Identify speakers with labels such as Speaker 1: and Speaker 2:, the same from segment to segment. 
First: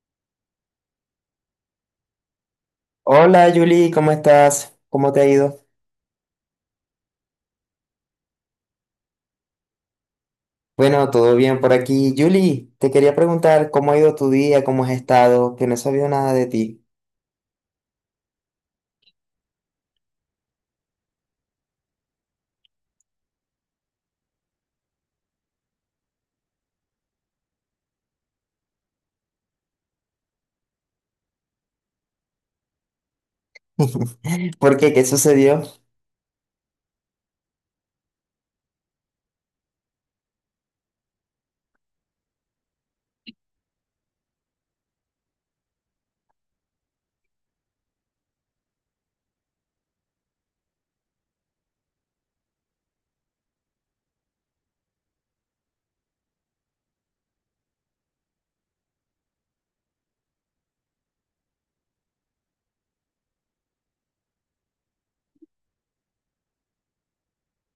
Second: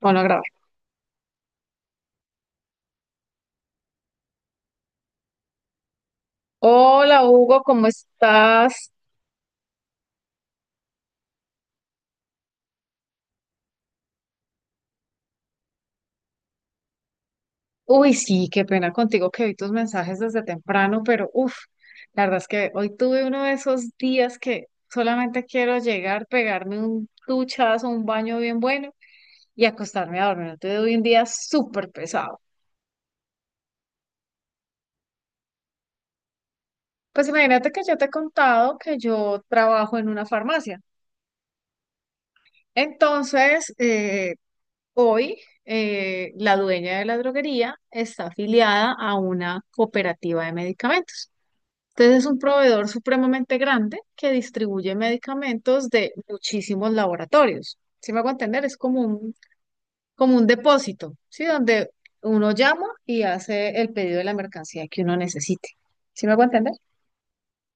Speaker 1: Bueno, grabé.
Speaker 2: Hola Julie, ¿cómo estás? ¿Cómo te ha ido?
Speaker 1: Hola Hugo, ¿cómo estás?
Speaker 2: Bueno, todo bien por aquí. Julie, te quería preguntar cómo ha ido tu día, cómo has estado, que no he sabido nada de ti.
Speaker 1: Uy, sí, qué pena contigo que vi tus mensajes desde temprano, pero uff, la verdad es que hoy tuve uno de esos días que solamente quiero llegar, pegarme un duchazo, un baño bien bueno y acostarme a dormir. Tuve un día súper pesado.
Speaker 2: ¿Por qué? ¿Qué sucedió?
Speaker 1: Pues imagínate que yo te he contado que yo trabajo en una farmacia. Entonces, hoy, la dueña de la droguería está afiliada a una cooperativa de medicamentos. Entonces, es un proveedor supremamente grande que distribuye medicamentos de muchísimos laboratorios. Si me hago entender, es como un depósito, ¿sí? Donde uno llama y hace el pedido de la mercancía que uno necesite. ¿Sí me hago entender?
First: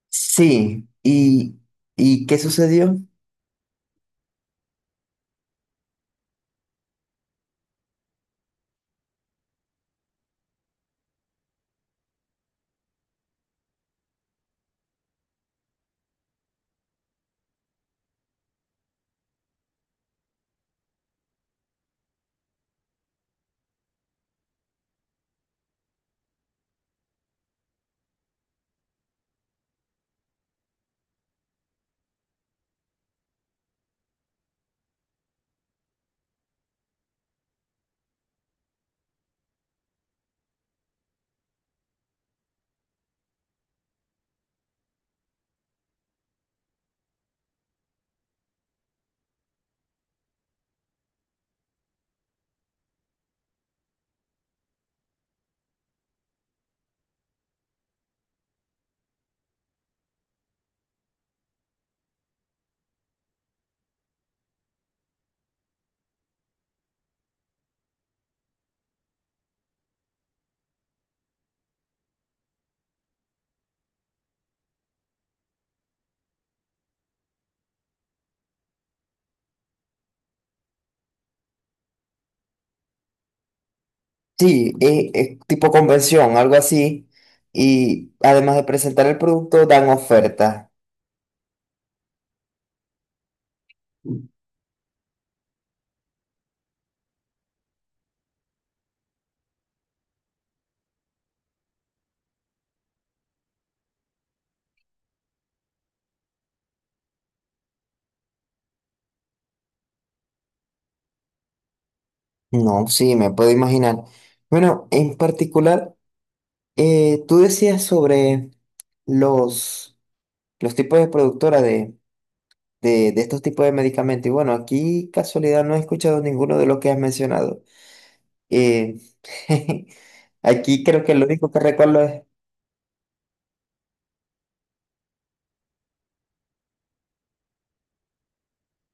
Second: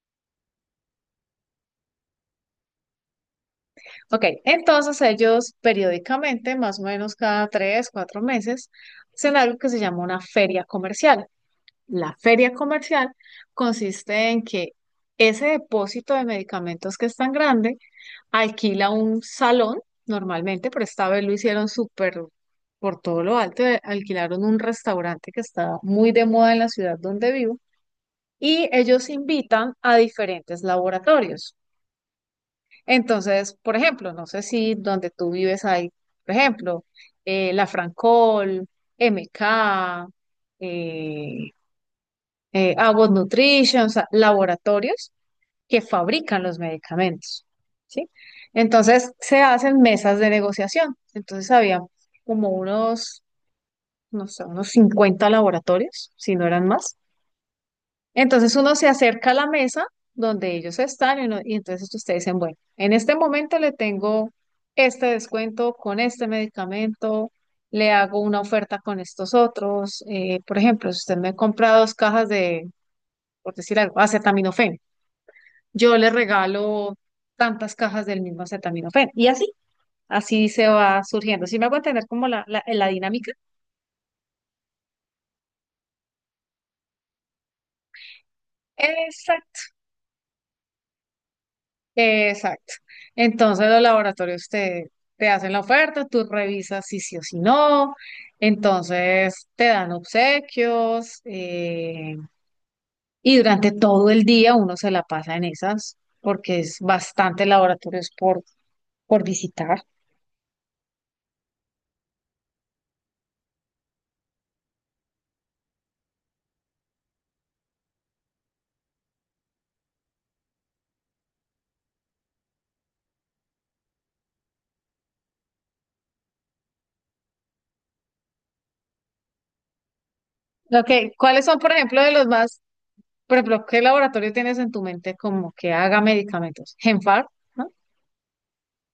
Speaker 2: Sí, ¿ y qué sucedió?
Speaker 1: Ok, entonces ellos periódicamente, más o menos cada tres, cuatro meses, hacen algo que se llama una feria comercial. La feria comercial consiste en que ese depósito de medicamentos que es tan grande alquila un salón normalmente, pero esta vez lo hicieron súper por todo lo alto, alquilaron un restaurante que está muy de moda en la ciudad donde vivo y ellos invitan a diferentes laboratorios. Entonces, por ejemplo, no sé si donde tú vives hay, por ejemplo, la Francol, MK, eh, Abbott Nutrition, o sea, laboratorios que fabrican los medicamentos, ¿sí? Entonces se hacen mesas de negociación. Entonces había como unos, no sé, unos 50 laboratorios, si no eran más. Entonces uno se acerca a la mesa donde ellos están y entonces ustedes dicen, bueno, en este momento le tengo este descuento con este medicamento, le hago una oferta con estos otros. Por ejemplo, si usted me compra dos cajas por decir algo, acetaminofén. Yo le regalo tantas cajas del mismo acetaminofén. Y así, así se va surgiendo. Si me hago entender como la dinámica.
Speaker 2: Sí, tipo convención, algo así. Y además de presentar el
Speaker 1: Exacto,
Speaker 2: producto, dan oferta.
Speaker 1: exacto. Entonces los laboratorios te hacen la oferta, tú revisas si sí o si no. Entonces te dan obsequios y durante todo el día uno se la pasa en esas porque es bastante laboratorios por visitar.
Speaker 2: No, sí, me puedo imaginar. Bueno, en particular, tú decías sobre los, los tipos de productora de de estos tipos de medicamentos. Y bueno, aquí casualidad no he escuchado ninguno de los que has mencionado. Eh, aquí
Speaker 1: Ok,
Speaker 2: creo que lo
Speaker 1: ¿cuáles
Speaker 2: único que
Speaker 1: son, por
Speaker 2: recuerdo
Speaker 1: ejemplo, de
Speaker 2: es,
Speaker 1: los más— Por ejemplo, ¿qué laboratorio tienes en tu mente como que haga medicamentos? Genfar, ¿no?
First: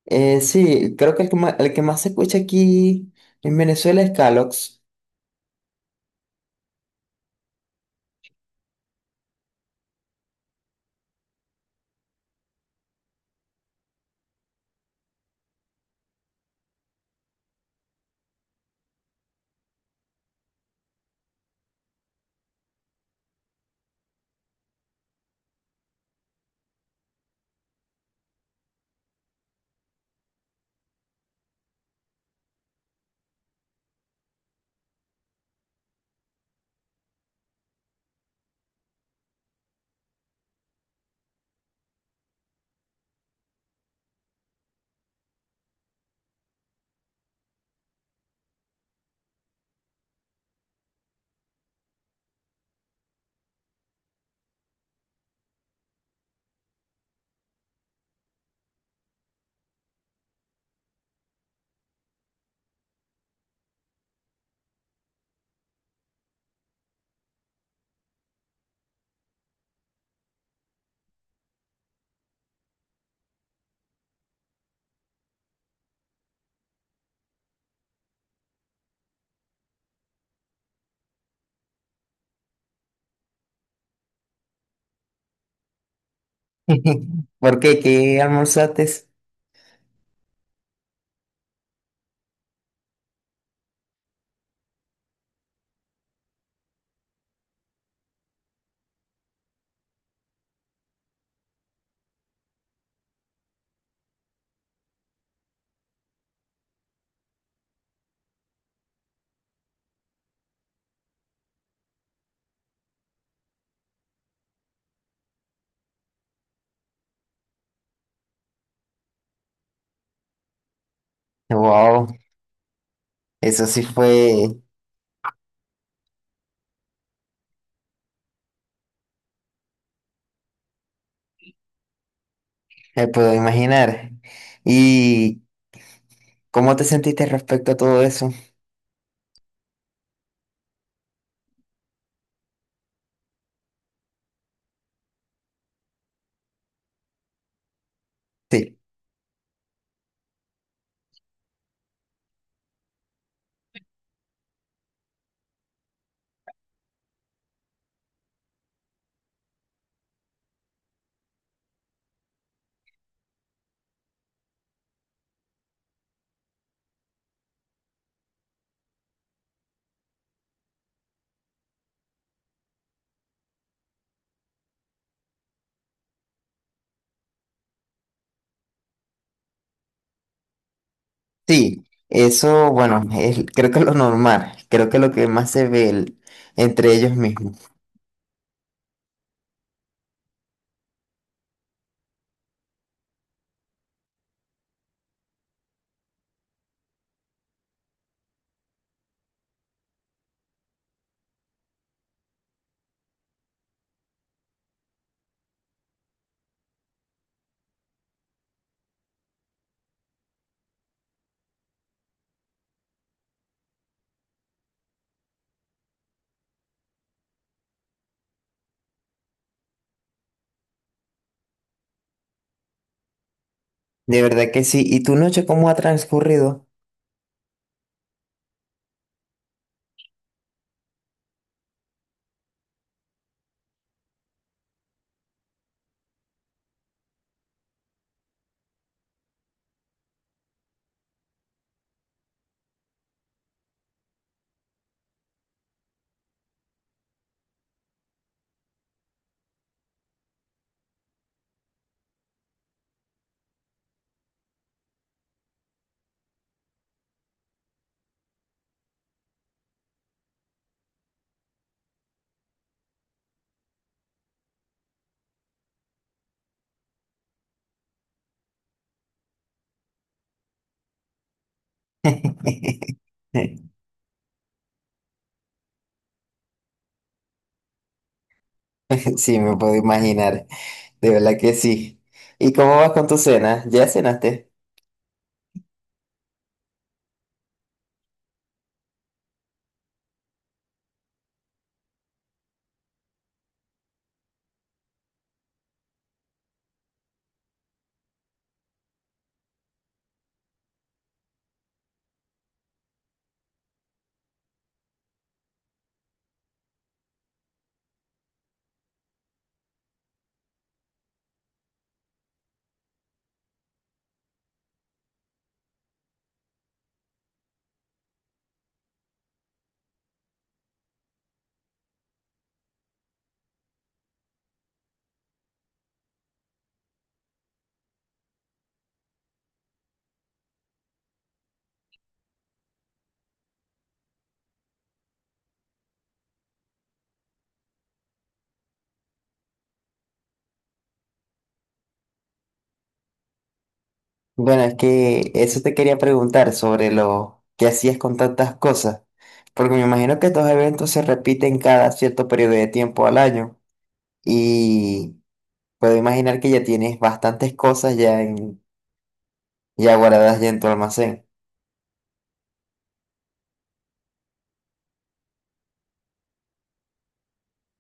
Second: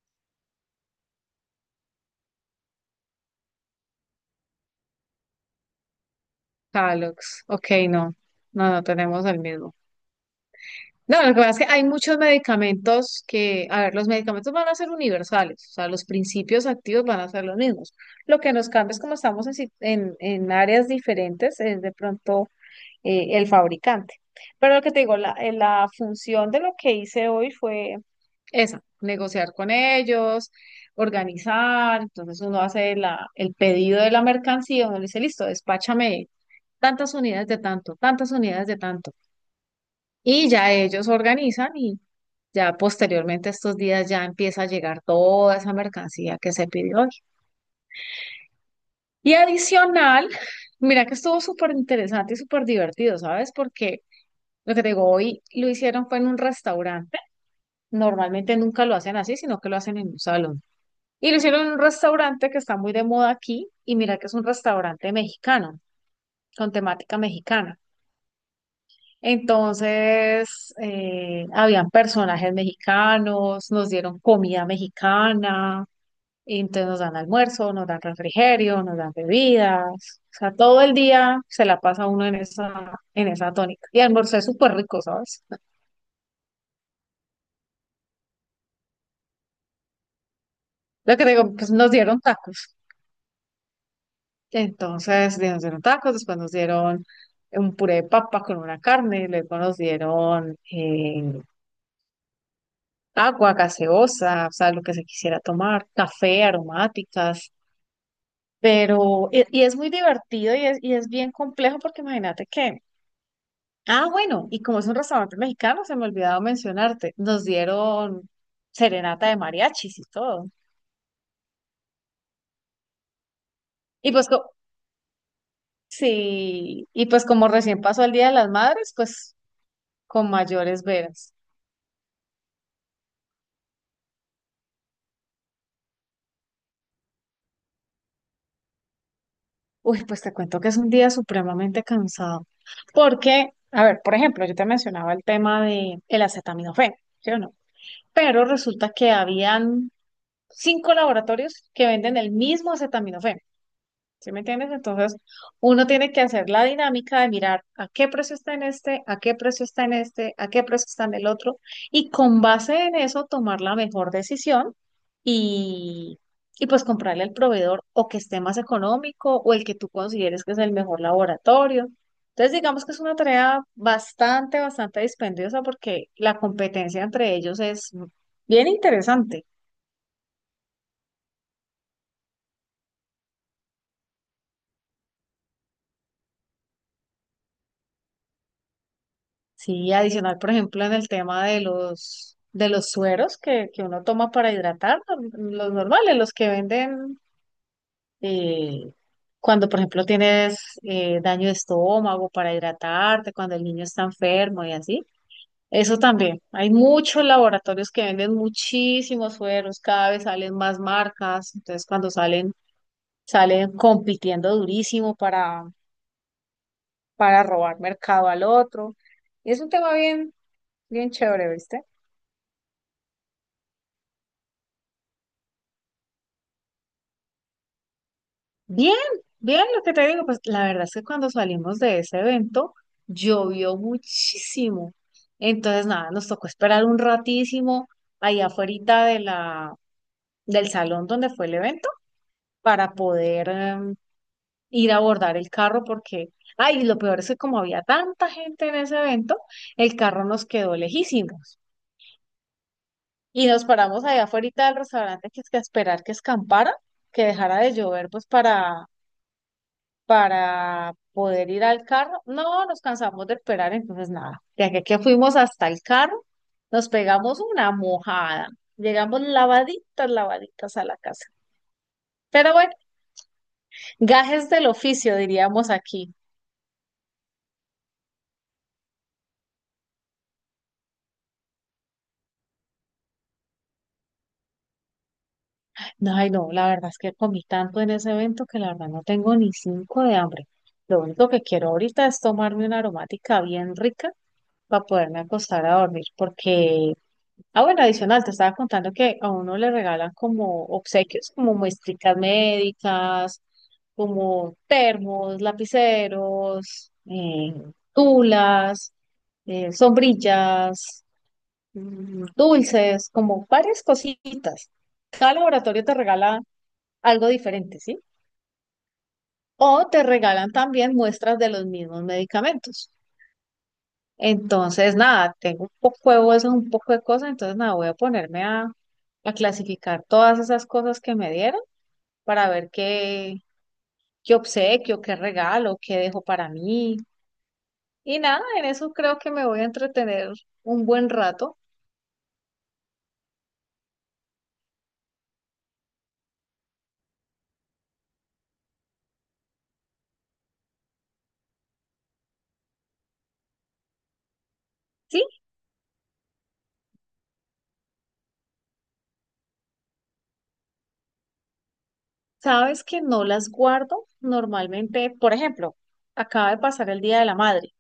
Speaker 2: sí, creo que el que más se escucha aquí en Venezuela es Calox.
Speaker 1: Calox. Ok, no. No, no tenemos el mismo. No, lo que pasa es que hay muchos medicamentos que, a ver, los medicamentos van a ser universales, o sea, los principios activos van a ser los mismos. Lo que nos cambia es como estamos en, si- en áreas diferentes, es de pronto el fabricante. Pero lo que te digo, la función de lo que hice hoy fue esa, negociar con ellos, organizar. Entonces uno hace la, el pedido de la mercancía, uno le dice, listo, despáchame tantas unidades de tanto, tantas unidades de tanto. Y ya ellos organizan y ya posteriormente estos días ya empieza a llegar toda esa mercancía que se pidió hoy. Y adicional, mira que estuvo súper interesante y súper divertido, ¿sabes? Porque lo que te digo, hoy lo hicieron fue en un restaurante. Normalmente nunca lo hacen así, sino que lo hacen en un salón. Y lo hicieron en un restaurante que está muy de moda aquí. Y mira que es un restaurante mexicano, con temática mexicana. Entonces, habían personajes mexicanos, nos dieron comida mexicana, y entonces nos dan almuerzo, nos dan refrigerio, nos dan bebidas. O sea, todo el día se la pasa uno en esa tónica. Y almorzó súper rico, ¿sabes?
Speaker 2: ¿Por qué? ¿Qué almorzaste?
Speaker 1: Lo que te digo, pues nos dieron tacos. Entonces, nos dieron tacos, después nos dieron un puré de papa con una carne, y luego nos dieron agua, gaseosa, o sea, lo que se quisiera tomar, café, aromáticas, pero, y es muy divertido y es bien complejo porque imagínate que, ah, bueno, y como es un restaurante mexicano, se me ha olvidado mencionarte, nos dieron serenata de mariachis y todo.
Speaker 2: Wow, eso sí
Speaker 1: Y pues,
Speaker 2: fue,
Speaker 1: sí, y pues como recién pasó el Día de las Madres, pues con mayores veras.
Speaker 2: me puedo imaginar. ¿Y cómo te sentiste respecto a todo eso?
Speaker 1: Uy, pues te cuento que es un día supremamente cansado. Porque, a ver, por ejemplo, yo te mencionaba el tema de el acetaminofén, ¿sí o no? Pero
Speaker 2: Sí.
Speaker 1: resulta que habían cinco laboratorios que venden el mismo acetaminofén. ¿Sí me entiendes? Entonces, uno tiene que hacer la dinámica de mirar a qué precio está en este, a qué precio está en este, a qué precio está en el otro, y con base en eso tomar la mejor decisión y, y pues comprarle al proveedor o que esté más económico o el que tú consideres que es el mejor laboratorio. Entonces, digamos que es una tarea bastante, bastante dispendiosa porque la competencia entre ellos es bien interesante.
Speaker 2: Sí, eso, bueno, creo que es lo normal, creo que es lo que más se ve entre ellos mismos.
Speaker 1: Sí, adicional, por ejemplo, en el tema de los sueros que uno toma para hidratar, los normales, los que venden eh, cuando, por ejemplo, tienes daño de estómago para hidratarte, cuando el niño está enfermo y así. Eso también. Hay muchos laboratorios que venden muchísimos sueros, cada vez salen más marcas, entonces cuando salen, salen compitiendo durísimo para robar mercado al otro. Y es un tema bien, bien chévere, ¿viste?
Speaker 2: De verdad que sí. ¿Y tu noche cómo ha transcurrido?
Speaker 1: Bien, bien, lo que te digo, pues la verdad es que cuando salimos de ese evento llovió muchísimo. Entonces, nada, nos tocó esperar un ratísimo ahí afuera de la, del salón donde fue el evento para poder ir a abordar el carro porque, ay, lo peor es que como había tanta gente en ese evento, el carro nos quedó lejísimos. Y nos paramos allá afuera del restaurante que es que a esperar que escampara, que dejara de llover, pues para poder ir al carro. No, nos cansamos de esperar, entonces nada. De aquí a que fuimos hasta el carro, nos pegamos una mojada. Llegamos lavaditas, lavaditas a la casa. Pero bueno, gajes del oficio, diríamos aquí.
Speaker 2: Sí, me puedo imaginar, de verdad que sí. ¿Y cómo vas con tu cena? ¿Ya cenaste?
Speaker 1: No, ay, no, la verdad es que comí tanto en ese evento que la verdad no tengo ni cinco de hambre. Lo único que quiero ahorita es tomarme una aromática bien rica para poderme acostar a dormir, porque— ah, bueno, adicional, te estaba contando que a uno le regalan como obsequios, como muestricas médicas, como termos, lapiceros, tulas, sombrillas, dulces, como varias cositas. Cada laboratorio te regala algo diferente, ¿sí? O te regalan también muestras de los mismos medicamentos. Entonces, nada, tengo un poco de huesos, un poco de cosas, entonces nada, voy a ponerme a clasificar todas esas cosas que me dieron para ver qué obsequio, qué regalo, qué dejo para mí. Y nada, en eso creo que me voy a entretener un buen rato.
Speaker 2: Bueno, es que eso te quería preguntar sobre lo que hacías con tantas cosas, porque me imagino que estos eventos se repiten cada cierto periodo de tiempo al año.
Speaker 1: Sí,
Speaker 2: y Puedo imaginar que ya tienes bastantes cosas ya, ya guardadas ya en tu almacén.
Speaker 1: sabes que no las guardo normalmente, por ejemplo, acaba de pasar el Día de la Madre.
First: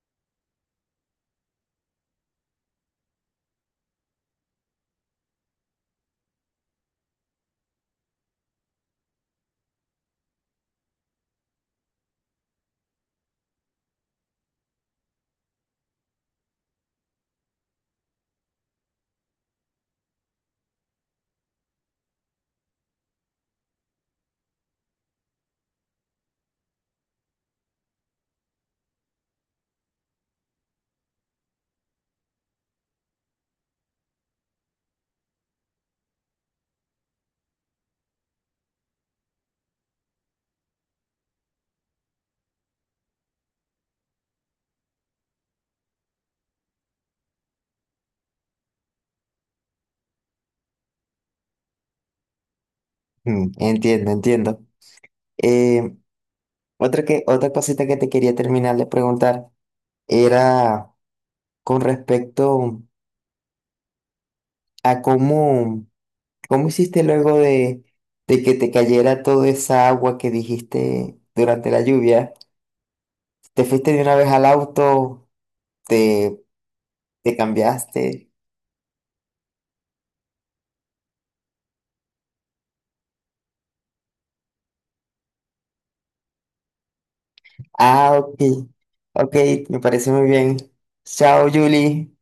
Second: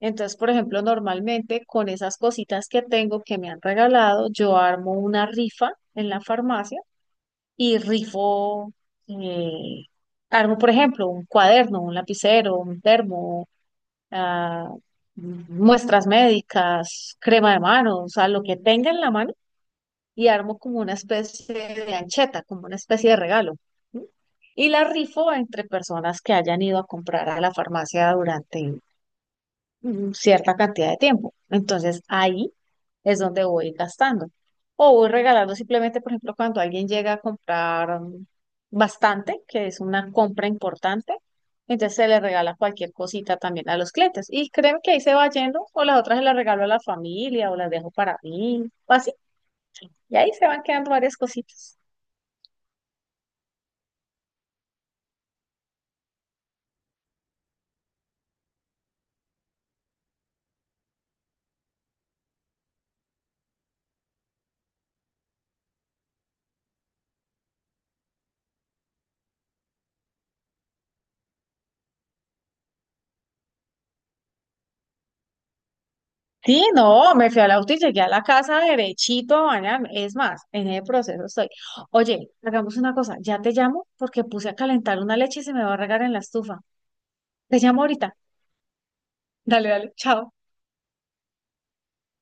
Speaker 1: Entonces, por ejemplo, normalmente con esas cositas que tengo que me han regalado, yo armo una rifa en la farmacia y rifo— eh, armo, por ejemplo, un cuaderno, un lapicero, un termo, ah, muestras médicas, crema de manos, o sea, lo que tenga en la mano y armo como una especie de ancheta, como una especie de regalo. ¿Sí? Y la rifo entre personas que hayan ido a comprar a la farmacia durante cierta cantidad de tiempo. Entonces ahí es donde voy gastando. O voy regalando simplemente, por ejemplo, cuando alguien llega a comprar bastante, que es una compra importante, entonces se le regala cualquier cosita también a los clientes. Y créeme que ahí se va yendo, o las otras se las regalo a la familia, o las dejo para mí, o así. Y ahí se van quedando varias cositas.
Speaker 2: Mm, entiendo, entiendo. Eh, otra cosita que te quería terminar de preguntar era con respecto a cómo hiciste luego de que te cayera toda esa agua que dijiste durante la lluvia. ¿Te fuiste de una vez al auto? ¿Te,
Speaker 1: Sí, no, me
Speaker 2: ¿te
Speaker 1: fui al auto y llegué a la
Speaker 2: cambiaste?
Speaker 1: casa derechito a bañarme. Es más, en el proceso estoy. Oye, hagamos una cosa, ya te llamo porque puse a calentar una leche y se me va a regar en la estufa. Te llamo ahorita.
Speaker 2: Ah, ok. Ok,
Speaker 1: Dale,
Speaker 2: me
Speaker 1: dale,
Speaker 2: parece muy
Speaker 1: chao.
Speaker 2: bien. Chao, Julie.